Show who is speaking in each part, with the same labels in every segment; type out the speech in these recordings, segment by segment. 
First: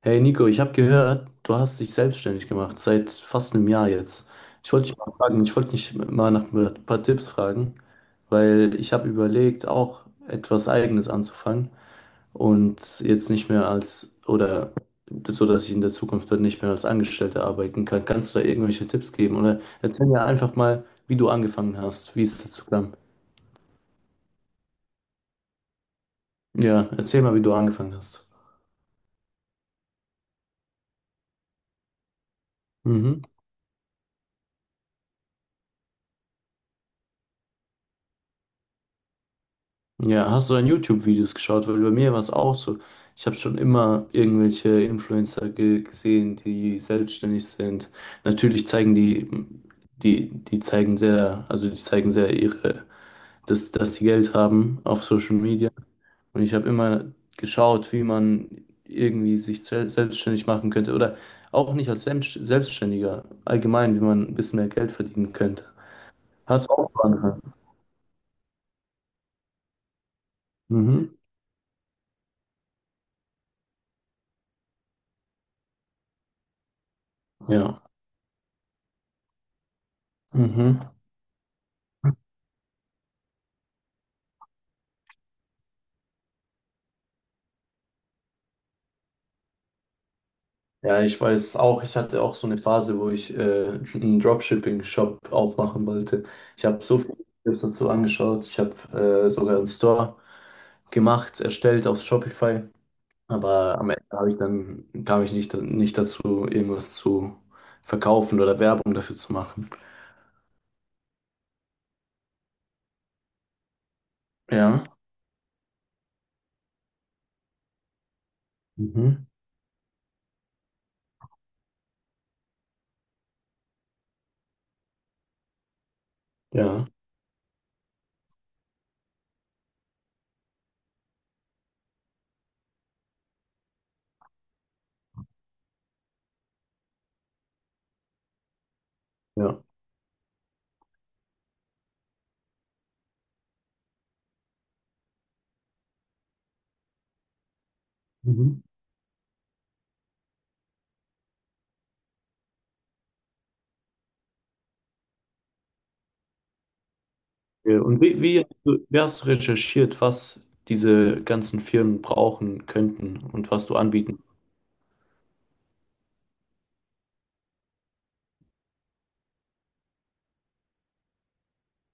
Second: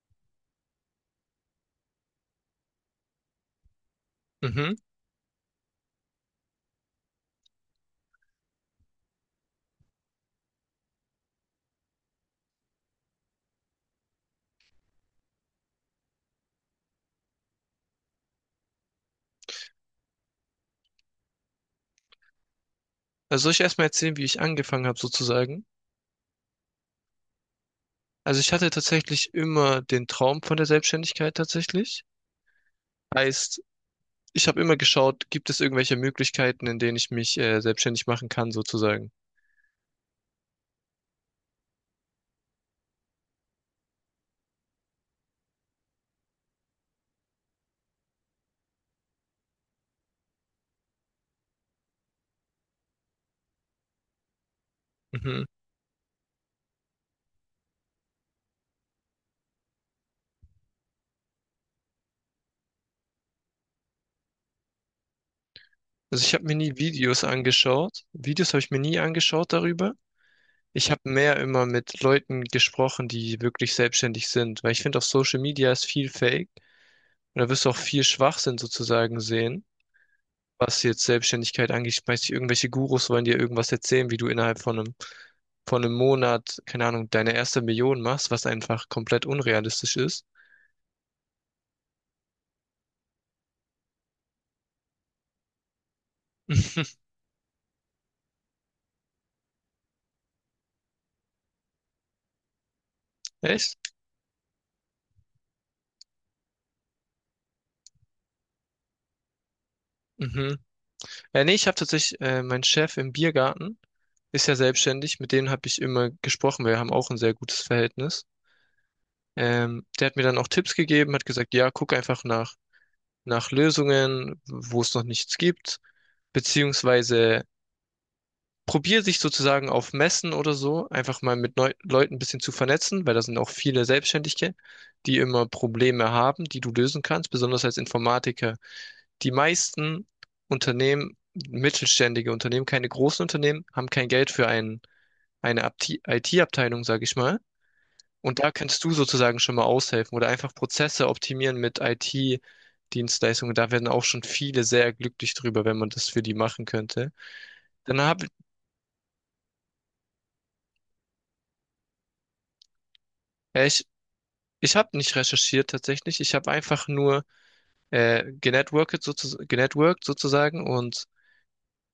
Speaker 1: Hey Nico, ich habe gehört, du hast dich selbstständig gemacht, seit fast einem Jahr jetzt.
Speaker 2: Mhm.
Speaker 1: Ich wollte dich mal nach ein paar Tipps fragen, weil ich habe überlegt, auch etwas Eigenes anzufangen und jetzt nicht mehr als, oder so, dass ich in der Zukunft dann nicht mehr als Angestellter arbeiten kann. Kannst du da irgendwelche Tipps geben? Oder erzähl mir einfach mal, wie du angefangen hast, wie es dazu kam.
Speaker 2: Also soll ich erstmal erzählen, wie ich angefangen habe sozusagen?
Speaker 1: Ja, erzähl mal, wie du angefangen hast.
Speaker 2: Also ich hatte tatsächlich immer den Traum von der Selbstständigkeit tatsächlich.
Speaker 1: Mhm.
Speaker 2: Heißt, ich habe immer geschaut, gibt es irgendwelche Möglichkeiten, in denen ich mich selbstständig machen kann sozusagen.
Speaker 1: Ja, hast du dann YouTube-Videos geschaut? Weil bei mir war es auch so. Ich habe schon immer irgendwelche Influencer ge gesehen, die selbstständig sind. Natürlich zeigen die, die, die zeigen sehr, also die zeigen sehr ihre, dass die Geld haben auf Social
Speaker 2: Mhm.
Speaker 1: Media. Und ich habe immer geschaut, wie man irgendwie sich selbstständig machen könnte. Oder auch nicht als Selbstständiger, allgemein, wie man ein bisschen mehr Geld verdienen könnte.
Speaker 2: Also ich habe mir
Speaker 1: Hast du
Speaker 2: nie
Speaker 1: auch
Speaker 2: Videos
Speaker 1: angefangen?
Speaker 2: angeschaut. Videos habe ich mir nie angeschaut darüber. Ich habe
Speaker 1: Mhm.
Speaker 2: mehr immer mit Leuten gesprochen, die wirklich selbstständig sind, weil ich finde, auf Social Media ist viel Fake und da wirst du auch
Speaker 1: Ja.
Speaker 2: viel Schwachsinn sozusagen sehen.
Speaker 1: Mhm.
Speaker 2: Was jetzt Selbstständigkeit angeht, schmeiß dich irgendwelche Gurus wollen dir irgendwas erzählen, wie du innerhalb von einem Monat, keine Ahnung, deine erste Million machst, was einfach komplett unrealistisch ist.
Speaker 1: Ja, ich weiß auch, ich hatte auch so eine Phase, wo ich einen Dropshipping-Shop aufmachen wollte. Ich habe so viele Videos dazu angeschaut. Ich habe sogar einen Store gemacht, erstellt auf Shopify.
Speaker 2: Echt?
Speaker 1: Aber am Ende habe ich dann, kam ich nicht dazu, irgendwas zu verkaufen oder Werbung dafür zu machen.
Speaker 2: Mhm. Nee, ich habe tatsächlich, mein Chef im Biergarten ist ja
Speaker 1: Ja.
Speaker 2: selbstständig, mit dem habe ich immer gesprochen, wir haben auch ein sehr gutes Verhältnis.
Speaker 1: Mhm.
Speaker 2: Der hat mir dann auch Tipps gegeben, hat gesagt, ja, guck einfach nach, nach Lösungen, wo es noch nichts gibt,
Speaker 1: Ja,
Speaker 2: beziehungsweise probier dich sozusagen auf Messen oder so einfach mal mit Neu Leuten ein bisschen zu vernetzen, weil da sind auch viele Selbstständige, die immer Probleme haben, die du lösen kannst, besonders als Informatiker. Die
Speaker 1: ja.
Speaker 2: meisten Unternehmen, mittelständige Unternehmen, keine großen Unternehmen, haben kein Geld für ein, eine IT-Abteilung, sage ich mal. Und da
Speaker 1: Mhm.
Speaker 2: kannst du sozusagen schon mal aushelfen oder einfach Prozesse optimieren mit IT-Dienstleistungen. Da werden auch schon viele sehr glücklich drüber, wenn man das für die machen könnte.
Speaker 1: Ja,
Speaker 2: Dann
Speaker 1: und
Speaker 2: habe
Speaker 1: wie hast du recherchiert, was diese ganzen Firmen brauchen könnten und was du
Speaker 2: ich
Speaker 1: anbieten?
Speaker 2: Ich habe nicht recherchiert tatsächlich. Ich habe einfach nur genetworked, sozu genetworked sozusagen und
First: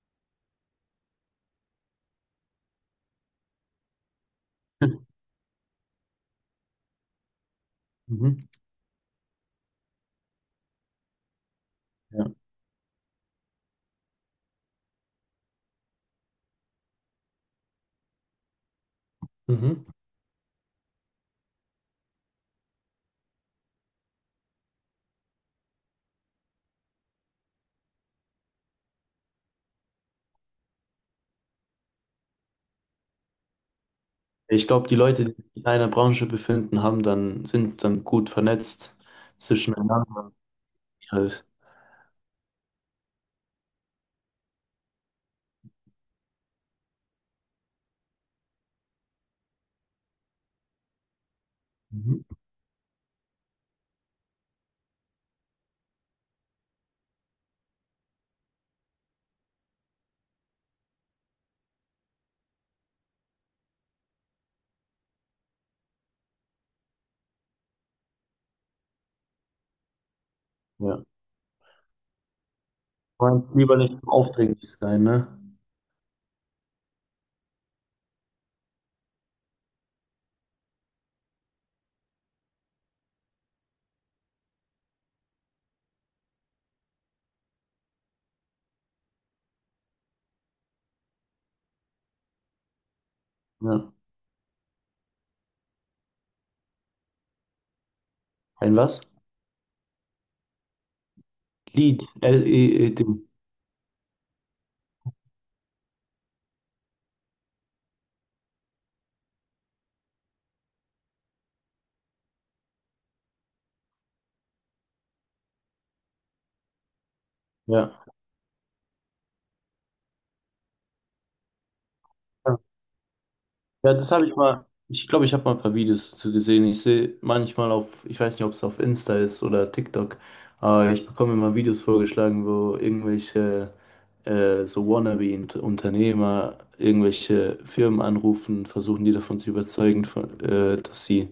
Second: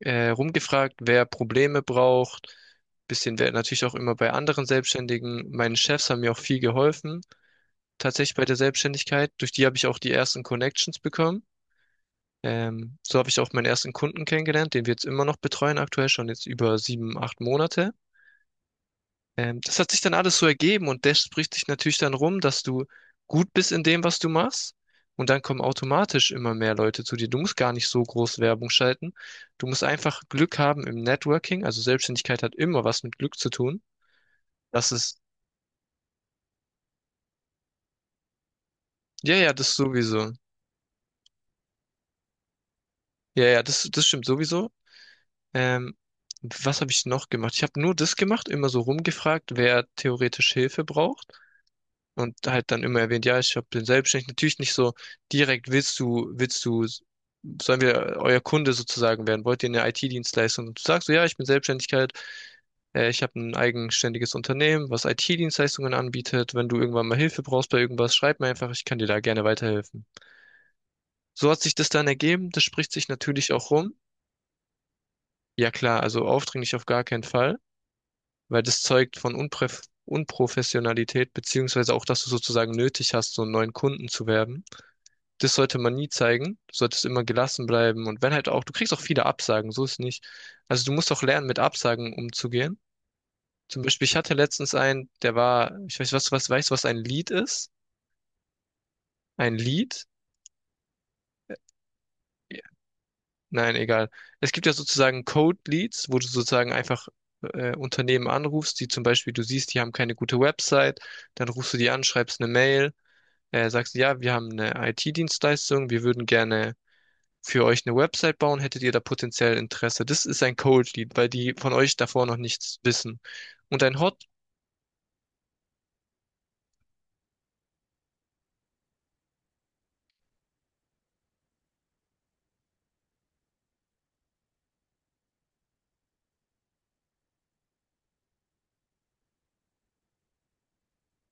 Speaker 2: rumgefragt, wer Probleme braucht. Bisschen wer natürlich auch immer bei anderen Selbstständigen. Meine Chefs haben mir auch viel geholfen, tatsächlich bei
Speaker 1: Mhm.
Speaker 2: der Selbstständigkeit. Durch die habe ich auch die ersten Connections bekommen.
Speaker 1: Ja.
Speaker 2: So habe ich auch meinen ersten Kunden kennengelernt, den wir jetzt immer noch betreuen, aktuell schon jetzt über 7, 8 Monate. Das hat
Speaker 1: Mhm.
Speaker 2: sich dann alles so ergeben und das spricht dich natürlich dann rum, dass du gut bist in dem, was du machst. Und dann kommen automatisch immer mehr Leute zu dir. Du musst gar nicht so groß Werbung schalten. Du musst einfach Glück haben im Networking. Also Selbstständigkeit hat immer was mit Glück zu tun.
Speaker 1: Ich glaube,
Speaker 2: Das
Speaker 1: die
Speaker 2: ist,
Speaker 1: Leute, die sich in einer Branche befinden, sind dann gut vernetzt
Speaker 2: ja, ja, das sowieso.
Speaker 1: zwischeneinander. Halt.
Speaker 2: Ja, ja, das stimmt sowieso. Ähm, Was habe ich noch gemacht? Ich habe nur das gemacht, immer so rumgefragt, wer theoretisch Hilfe braucht.
Speaker 1: Mhm.
Speaker 2: Und halt dann immer erwähnt, ja, ich hab, bin selbstständig. Natürlich nicht so direkt, willst du, sollen wir euer Kunde sozusagen werden? Wollt ihr eine IT-Dienstleistung? Und du sagst so, ja, ich bin Selbstständigkeit, ich habe ein eigenständiges Unternehmen, was IT-Dienstleistungen anbietet. Wenn du irgendwann mal Hilfe brauchst bei irgendwas, schreib mir einfach, ich kann dir da gerne weiterhelfen.
Speaker 1: Ja.
Speaker 2: So hat sich das dann ergeben. Das spricht sich
Speaker 1: Man
Speaker 2: natürlich auch
Speaker 1: lieber
Speaker 2: rum.
Speaker 1: nicht so aufdringlich sein, ne?
Speaker 2: Ja klar, also aufdringlich auf gar keinen Fall, weil das zeugt von Unpref Unprofessionalität, beziehungsweise auch, dass du sozusagen nötig hast, so einen neuen Kunden zu werben. Das sollte man nie zeigen. Du solltest immer gelassen bleiben. Und wenn halt auch, du kriegst auch viele Absagen, so ist nicht. Also du musst auch lernen, mit Absagen umzugehen. Zum
Speaker 1: Ja.
Speaker 2: Beispiel, ich hatte letztens einen, der war, ich weiß, was, weißt du, was ein Lead ist?
Speaker 1: Ein was?
Speaker 2: Ein Lead?
Speaker 1: Lied.
Speaker 2: Ja,
Speaker 1: LEED.
Speaker 2: nein, egal. Es gibt ja sozusagen Cold Leads, wo du sozusagen einfach Unternehmen anrufst, die zum Beispiel, du siehst, die haben keine gute Website, dann rufst du die an, schreibst eine Mail, sagst, ja, wir haben eine IT-Dienstleistung, wir würden gerne für euch eine
Speaker 1: Ja.
Speaker 2: Website bauen, hättet ihr da potenziell Interesse. Das ist ein Cold Lead, weil die von euch davor noch nichts wissen. Und
Speaker 1: Ja,
Speaker 2: ein
Speaker 1: das
Speaker 2: Hot,
Speaker 1: habe ich mal. Ich glaube, ich habe mal ein paar Videos dazu gesehen. Ich sehe manchmal auf, ich weiß nicht, ob es auf Insta ist oder TikTok, aber ich bekomme immer Videos vorgeschlagen, wo irgendwelche so Wannabe-Unternehmer irgendwelche Firmen anrufen, versuchen die davon zu überzeugen, dass sie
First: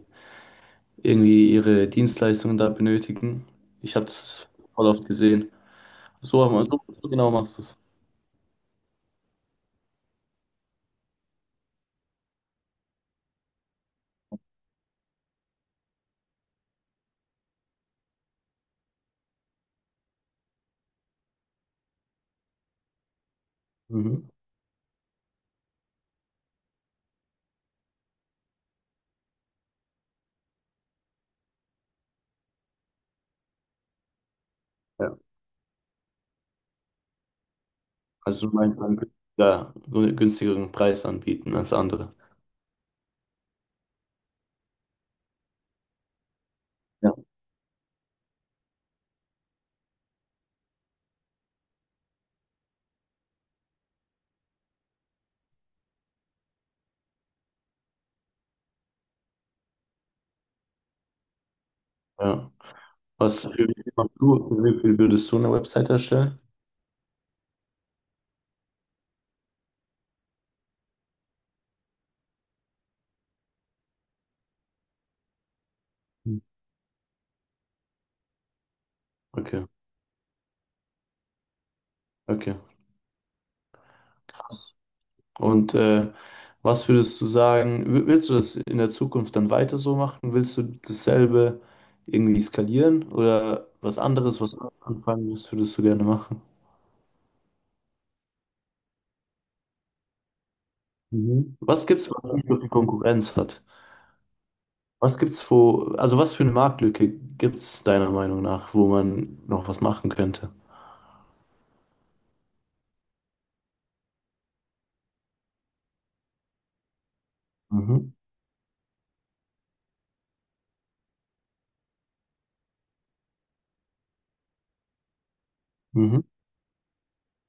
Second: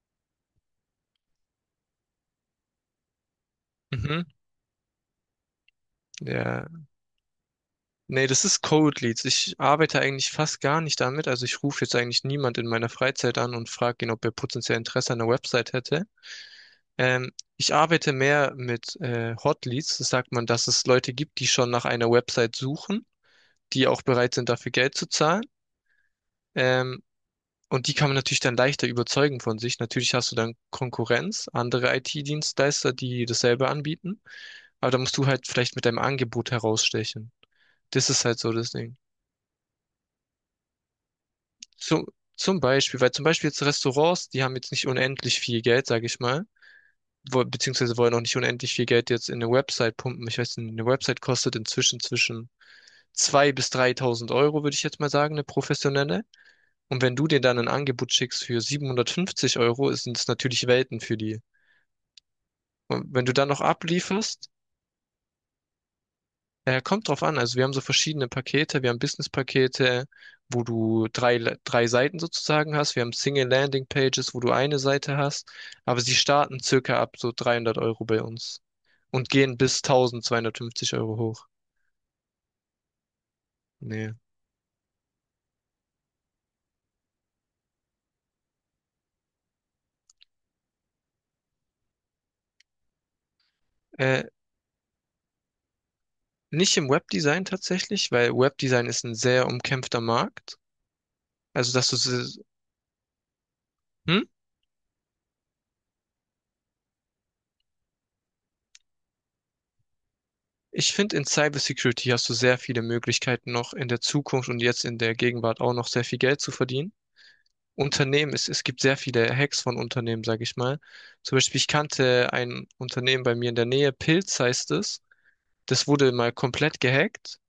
Speaker 1: irgendwie ihre Dienstleistungen da benötigen. Ich habe
Speaker 2: mhm,
Speaker 1: das voll oft gesehen. So, haben wir-
Speaker 2: ja,
Speaker 1: so, so genau machst du es.
Speaker 2: nee, das ist Cold Leads. Ich arbeite eigentlich fast gar nicht damit. Also ich rufe jetzt eigentlich niemand in meiner Freizeit an und frage ihn, ob er potenziell Interesse an einer Website hätte. Ähm, Ich arbeite mehr mit Hot Leads. Das sagt man, dass es Leute gibt, die schon nach einer Website suchen, die auch
Speaker 1: Mhm.
Speaker 2: bereit sind, dafür Geld zu zahlen. Ähm, Und die kann man natürlich dann leichter überzeugen von sich. Natürlich hast du dann Konkurrenz, andere IT-Dienstleister, die dasselbe anbieten. Aber da
Speaker 1: Ja.
Speaker 2: musst du halt vielleicht mit deinem Angebot herausstechen. Das ist halt
Speaker 1: Also,
Speaker 2: so
Speaker 1: du
Speaker 2: das
Speaker 1: meinst, man
Speaker 2: Ding.
Speaker 1: könnte da günstigeren Preis anbieten als
Speaker 2: Zum,
Speaker 1: andere.
Speaker 2: zum Beispiel, weil zum Beispiel jetzt Restaurants, die haben jetzt nicht unendlich viel Geld, sage ich mal, wo, beziehungsweise wollen auch nicht unendlich viel Geld jetzt in eine Website pumpen. Ich weiß nicht, eine Website kostet inzwischen zwischen 2.000 bis 3.000 Euro, würde ich jetzt mal sagen, eine professionelle. Und wenn du dir dann ein Angebot schickst für 750 Euro, sind es natürlich Welten für die.
Speaker 1: Ja.
Speaker 2: Und wenn du
Speaker 1: Was
Speaker 2: dann noch
Speaker 1: für wie viel machst
Speaker 2: ablieferst,
Speaker 1: du, für wie viel würdest du eine Website erstellen?
Speaker 2: kommt drauf an. Also wir haben so verschiedene Pakete. Wir haben Business-Pakete, wo du drei Seiten sozusagen hast. Wir haben Single-Landing-Pages, wo du eine Seite hast. Aber sie
Speaker 1: Hm.
Speaker 2: starten circa ab so 300 € bei uns und gehen
Speaker 1: Okay,
Speaker 2: bis 1.250 € hoch.
Speaker 1: okay.
Speaker 2: Nee.
Speaker 1: Krass. Und was würdest du sagen, willst du das in der Zukunft dann weiter so machen? Willst du dasselbe irgendwie skalieren oder was
Speaker 2: Äh,
Speaker 1: anderes, was anderes anfangen, was würdest du gerne machen?
Speaker 2: Nicht im Webdesign tatsächlich, weil Webdesign ist ein sehr umkämpfter Markt.
Speaker 1: Mhm.
Speaker 2: Also
Speaker 1: Was
Speaker 2: dass du,
Speaker 1: gibt's, was nicht so viel Konkurrenz hat?
Speaker 2: hm?
Speaker 1: Was gibt's, also was für eine Marktlücke gibt's deiner Meinung nach, wo man noch was machen könnte?
Speaker 2: Ich finde, in Cybersecurity hast du sehr viele Möglichkeiten noch in der Zukunft und jetzt in der Gegenwart auch noch sehr viel Geld zu verdienen.
Speaker 1: Mhm.
Speaker 2: Unternehmen, es gibt sehr viele Hacks von Unternehmen, sage ich mal. Zum Beispiel, ich kannte ein Unternehmen bei mir in der Nähe, Pilz heißt es. Das wurde
Speaker 1: Mhm.
Speaker 2: mal komplett gehackt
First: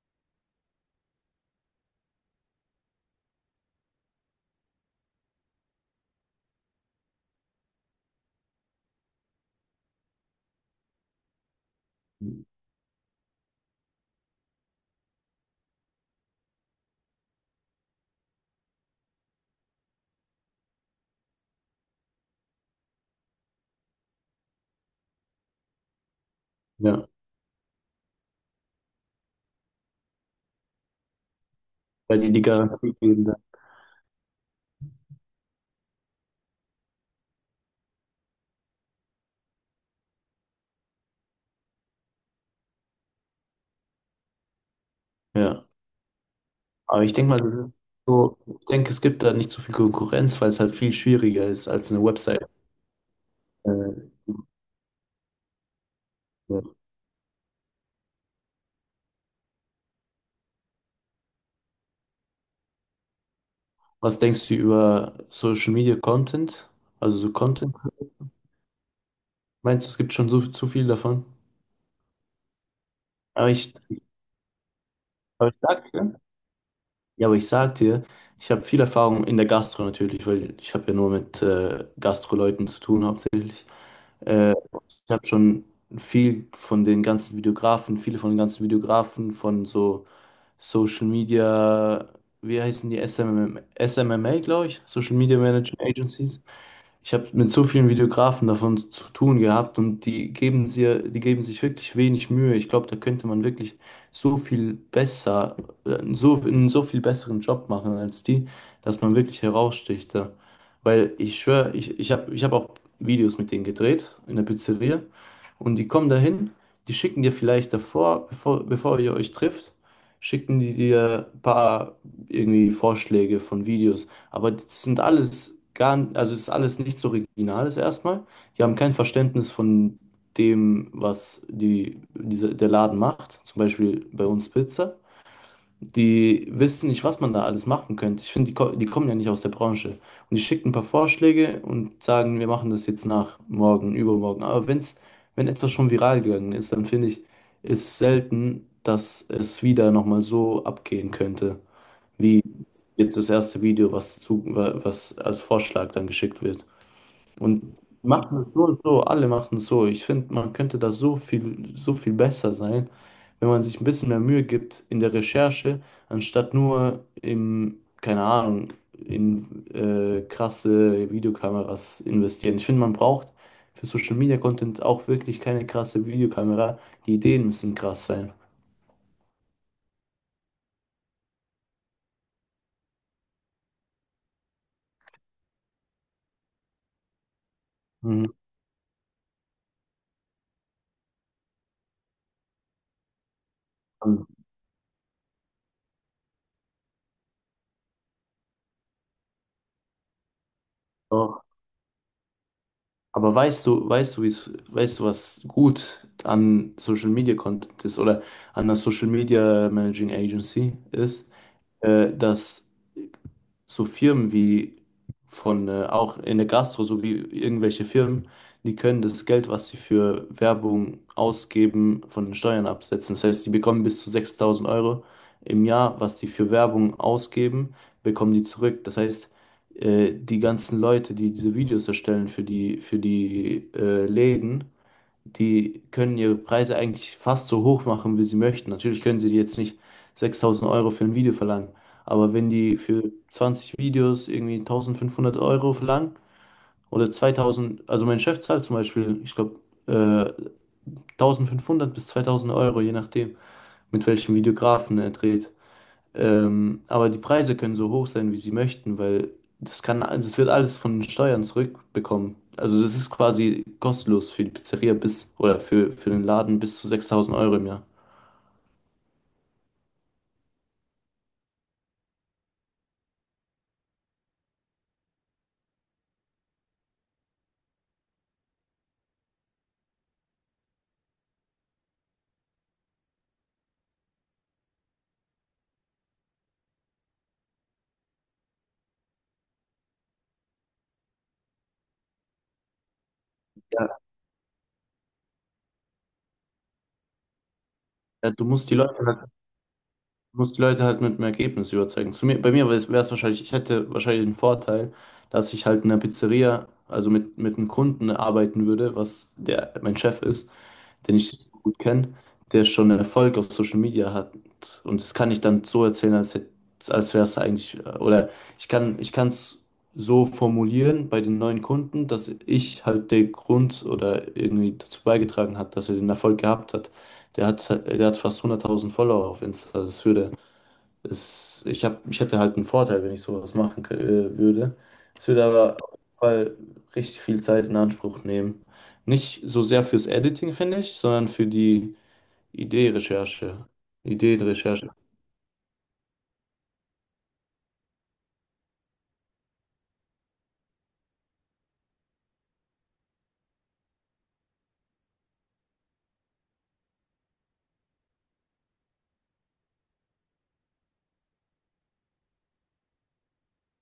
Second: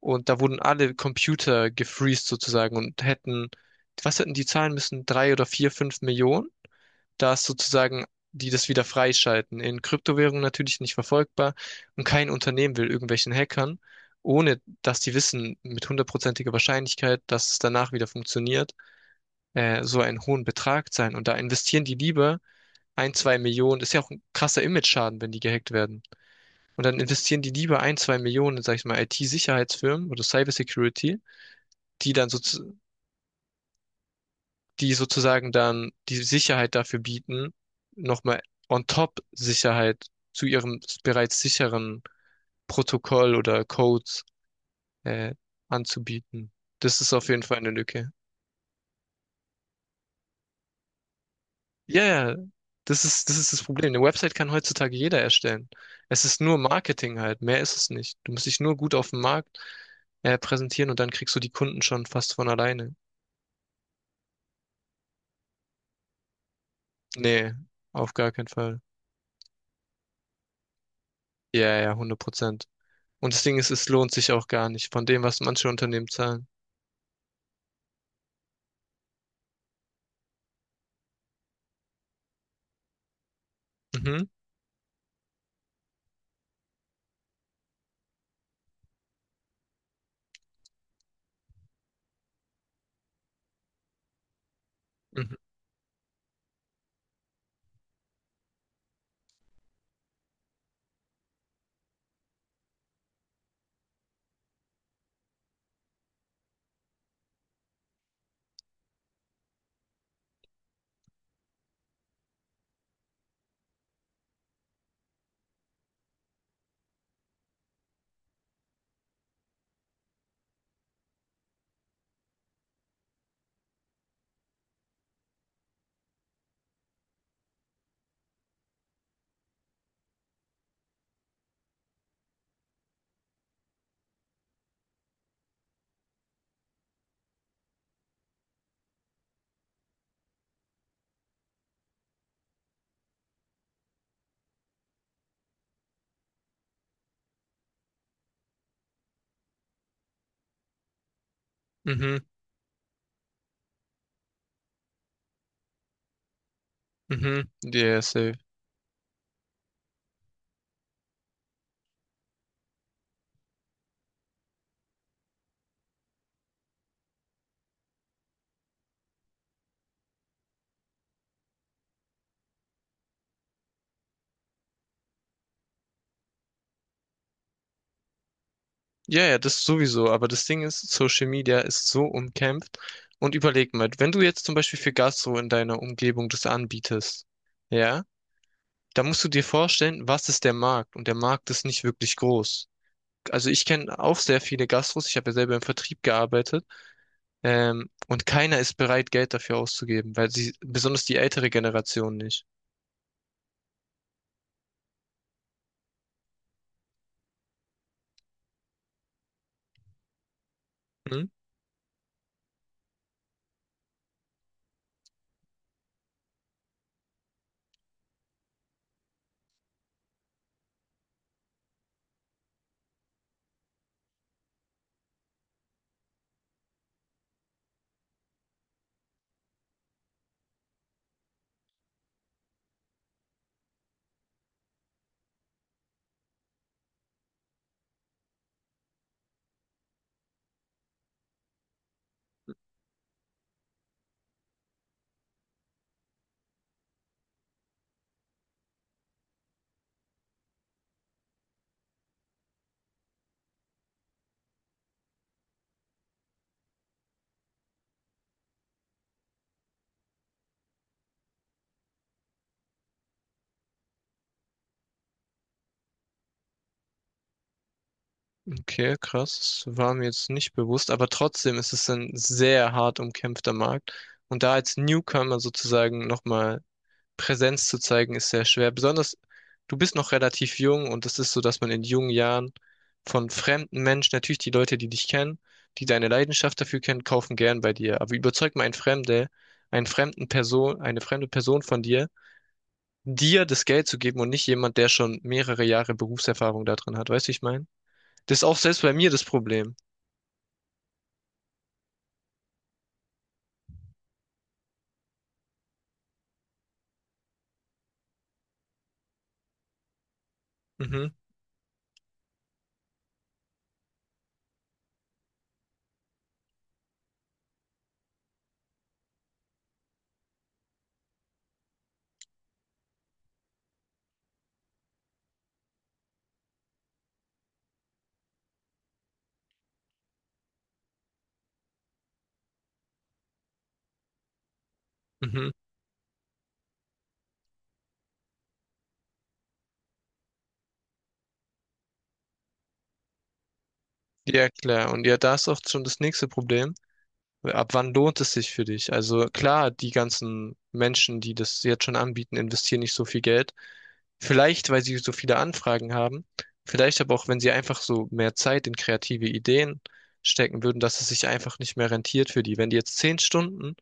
Speaker 2: und da wurden alle Computer gefreezed sozusagen und hätten, was hätten die zahlen müssen? Drei oder vier, fünf Millionen, dass sozusagen die das wieder freischalten. In Kryptowährungen natürlich nicht verfolgbar und kein Unternehmen will irgendwelchen Hackern, ohne dass die wissen mit hundertprozentiger Wahrscheinlichkeit, dass es danach wieder funktioniert so einen hohen Betrag sein. Und da investieren die lieber ein, zwei Millionen. Ist ja auch ein krasser Image-Schaden, wenn die gehackt werden. Und dann
Speaker 1: Ja,
Speaker 2: investieren die lieber ein, zwei Millionen, in, sag ich mal, IT-Sicherheitsfirmen oder Cybersecurity, die
Speaker 1: weil
Speaker 2: dann
Speaker 1: die
Speaker 2: so,
Speaker 1: die Garantie geben dann.
Speaker 2: die sozusagen dann die Sicherheit dafür bieten, nochmal on top Sicherheit zu ihrem bereits sicheren Protokoll oder Codes äh,
Speaker 1: Ja.
Speaker 2: anzubieten. Das
Speaker 1: Aber
Speaker 2: ist
Speaker 1: ich
Speaker 2: auf
Speaker 1: denke mal,
Speaker 2: jeden Fall
Speaker 1: das
Speaker 2: eine
Speaker 1: ist
Speaker 2: Lücke.
Speaker 1: so, ich denke, es gibt da nicht so viel Konkurrenz, weil es halt viel schwieriger ist als
Speaker 2: Ja,
Speaker 1: eine
Speaker 2: ja,
Speaker 1: Website.
Speaker 2: das ist das
Speaker 1: Äh,
Speaker 2: Problem. Eine Website kann heutzutage jeder erstellen. Es ist nur
Speaker 1: ja.
Speaker 2: Marketing halt, mehr ist es nicht. Du musst dich nur gut auf dem Markt präsentieren und dann kriegst du die Kunden schon fast von alleine.
Speaker 1: Was denkst du über Social Media Content? Also so
Speaker 2: Nee,
Speaker 1: Content?
Speaker 2: auf gar keinen Fall.
Speaker 1: Meinst du, es gibt schon so, zu viel davon?
Speaker 2: Ja, ja, 100%. Und das
Speaker 1: Aber
Speaker 2: Ding ist,
Speaker 1: ich,
Speaker 2: es lohnt sich auch gar nicht von dem, was
Speaker 1: aber ich
Speaker 2: manche
Speaker 1: sag
Speaker 2: Unternehmen
Speaker 1: dir,
Speaker 2: zahlen.
Speaker 1: ja, aber ich sag dir, ich habe viel Erfahrung in der Gastro natürlich, weil ich habe ja nur mit Gastro-Leuten zu tun hauptsächlich.
Speaker 2: Mhm,
Speaker 1: Äh, Ich habe schon viele von den ganzen Videografen, von so Social Media, wie heißen die? SMM, SMMA, glaube ich. Social
Speaker 2: mhm,
Speaker 1: Media Management Agencies. Ich habe mit so vielen Videografen davon zu tun gehabt und die geben sich wirklich wenig Mühe. Ich glaube, da könnte man wirklich so viel besser, so einen so viel besseren Job machen als die, dass man wirklich heraussticht da. Weil ich schwöre, ich hab auch Videos mit denen gedreht in der Pizzeria und die kommen dahin, die schicken dir vielleicht davor, bevor ihr euch trifft, schicken die dir ein paar irgendwie Vorschläge von Videos. Aber das sind alles gar, also es ist alles nichts Originales erstmal. Die haben kein Verständnis von dem, was der Laden macht. Zum Beispiel bei uns Pizza. Die wissen nicht, was man da alles machen könnte. Ich finde, die kommen ja nicht aus der Branche. Und die schicken ein paar Vorschläge und sagen, wir machen das jetzt nach morgen, übermorgen. Aber wenn etwas schon viral gegangen ist, dann finde ich, ist selten, dass es wieder nochmal so abgehen könnte
Speaker 2: mhm,
Speaker 1: wie jetzt das erste Video, was als Vorschlag dann geschickt wird.
Speaker 2: mhm.
Speaker 1: Und
Speaker 2: Yes.
Speaker 1: machen es so und so, alle machen es so. Ich finde, man könnte da so viel besser sein, wenn man sich ein bisschen mehr Mühe gibt in der Recherche, anstatt nur keine Ahnung, in krasse Videokameras investieren. Ich finde, man braucht für Social Media Content auch wirklich keine krasse Videokamera. Die Ideen müssen krass sein.
Speaker 2: Ja, ja, das sowieso. Aber das Ding ist, Social Media ist so umkämpft. Und überleg mal, wenn du jetzt zum Beispiel für Gastro in deiner Umgebung das anbietest, ja,
Speaker 1: Mhm.
Speaker 2: da musst du dir vorstellen, was ist der Markt? Und der Markt ist nicht wirklich groß. Also ich kenne auch sehr viele Gastros. Ich habe ja selber im Vertrieb gearbeitet. Und keiner ist bereit, Geld dafür auszugeben, weil sie, besonders die ältere Generation nicht.
Speaker 1: Aber weißt du, wie's, weißt du, was gut an Social Media Content ist oder an einer Social Media Managing Agency ist, dass so Firmen auch in der Gastro, so wie irgendwelche Firmen, die können das Geld, was sie für Werbung ausgeben, von den Steuern absetzen. Das heißt, sie bekommen bis zu 6.000 Euro im Jahr, was die für Werbung ausgeben, bekommen die zurück. Das heißt, die ganzen Leute, die diese Videos erstellen für die, für die Läden, die können ihre Preise eigentlich fast so hoch machen, wie sie möchten. Natürlich können sie jetzt nicht 6.000 Euro für ein Video verlangen, aber wenn die für 20 Videos irgendwie 1.500 Euro verlangen oder 2000, also mein Chef zahlt zum Beispiel, ich glaube, äh, 1.500 bis 2.000 Euro, je nachdem, mit welchem Videografen er dreht. Aber die Preise können so hoch sein, wie sie möchten, weil das wird alles von den Steuern zurückbekommen. Also das ist quasi kostenlos für die Pizzeria bis oder für den Laden bis zu 6.000 Euro im Jahr.
Speaker 2: Okay, krass. War mir jetzt nicht bewusst, aber trotzdem ist es ein sehr hart umkämpfter Markt. Und da als Newcomer sozusagen nochmal Präsenz zu zeigen, ist sehr schwer. Besonders, du bist noch relativ jung und es ist so, dass man in jungen Jahren von fremden Menschen, natürlich die Leute, die dich kennen, die deine Leidenschaft dafür kennen, kaufen gern bei dir. Aber überzeug mal einen Fremde, einen fremden Person, eine fremde Person von dir, dir das Geld zu
Speaker 1: Ja,
Speaker 2: geben und nicht jemand, der schon mehrere Jahre Berufserfahrung da drin hat. Weißt du, wie ich meine?
Speaker 1: ja,
Speaker 2: Das ist auch selbst bei mir das Problem.
Speaker 1: Du musst die Leute halt mit dem Ergebnis überzeugen. Bei mir wäre es wahrscheinlich, ich hätte wahrscheinlich den Vorteil, dass ich halt in einer Pizzeria, also mit einem Kunden arbeiten würde, was der mein Chef ist,
Speaker 2: Mhm,
Speaker 1: den ich so gut kenne, der schon einen Erfolg auf Social Media hat. Und das kann ich dann so erzählen, als wäre es eigentlich, oder ich kann es so formulieren bei den neuen Kunden, dass ich halt der Grund oder irgendwie dazu beigetragen hat, dass er den Erfolg gehabt hat. Der hat fast 100.000 Follower auf Insta. Das würde es, ich hab, ich hätte halt einen Vorteil, wenn ich sowas machen würde. Es würde
Speaker 2: mhm.
Speaker 1: aber auf jeden Fall richtig viel Zeit in Anspruch nehmen. Nicht so sehr fürs Editing, finde ich, sondern für die Ideenrecherche.
Speaker 2: Ja,
Speaker 1: Ideenrecherche.
Speaker 2: klar. Und ja, da ist auch schon das nächste Problem. Ab wann lohnt es sich für dich? Also klar, die ganzen Menschen, die das jetzt schon anbieten, investieren nicht so viel Geld. Vielleicht, weil sie so viele Anfragen haben. Vielleicht aber auch, wenn sie einfach so mehr Zeit in kreative Ideen stecken würden, dass es sich einfach nicht mehr rentiert für die. Wenn die jetzt 10 Stunden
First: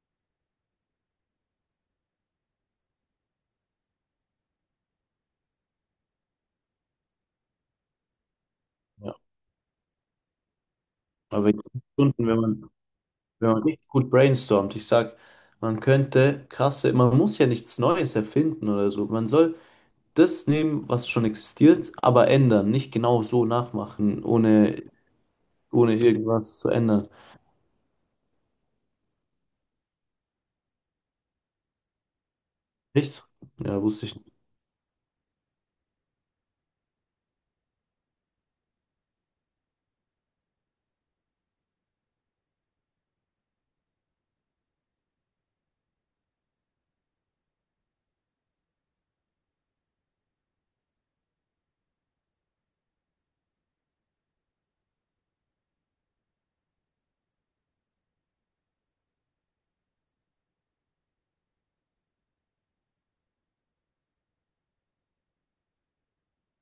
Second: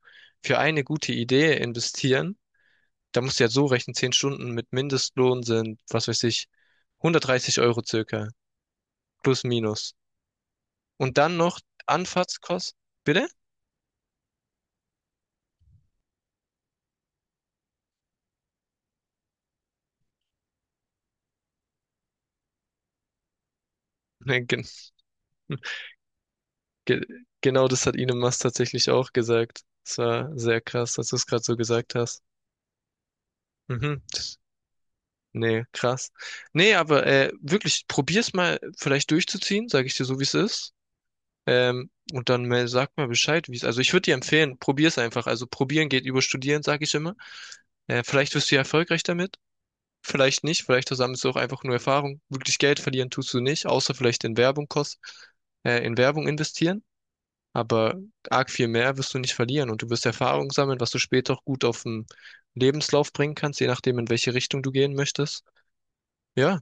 Speaker 2: für eine gute Idee investieren, da musst du ja so rechnen, 10 Stunden mit Mindestlohn sind, was weiß ich, 130 € circa,
Speaker 1: Ja.
Speaker 2: plus minus. Und dann
Speaker 1: Aber
Speaker 2: noch
Speaker 1: jetzt Stunden, wenn man,
Speaker 2: Anfahrtskosten. Bitte?
Speaker 1: wenn man richtig gut brainstormt, ich sag, man muss ja nichts Neues erfinden oder so. Man soll das nehmen, was schon existiert, aber ändern, nicht genau so nachmachen,
Speaker 2: Nee.
Speaker 1: ohne, ohne irgendwas zu
Speaker 2: ge
Speaker 1: ändern.
Speaker 2: genau das hat Ine Mast tatsächlich auch gesagt. Das war sehr krass, dass du es gerade so gesagt hast.
Speaker 1: Echt? Ja,
Speaker 2: Mhm.
Speaker 1: wusste ich
Speaker 2: Nee, krass. Nee, aber wirklich, probier's mal vielleicht durchzuziehen, sage ich dir so, wie es ist. Und dann mal, sag mal Bescheid, wie es. Also ich würde dir empfehlen, probier's einfach. Also probieren geht über studieren, sage ich immer. Vielleicht wirst du ja erfolgreich damit. Vielleicht nicht, vielleicht versammelst du auch einfach nur Erfahrung. Wirklich Geld verlieren tust du nicht, außer vielleicht in Werbung investieren. Aber arg viel mehr wirst du nicht verlieren und du wirst Erfahrung sammeln, was du später auch gut auf den Lebenslauf bringen kannst, je nachdem, in welche Richtung du gehen möchtest. Ja,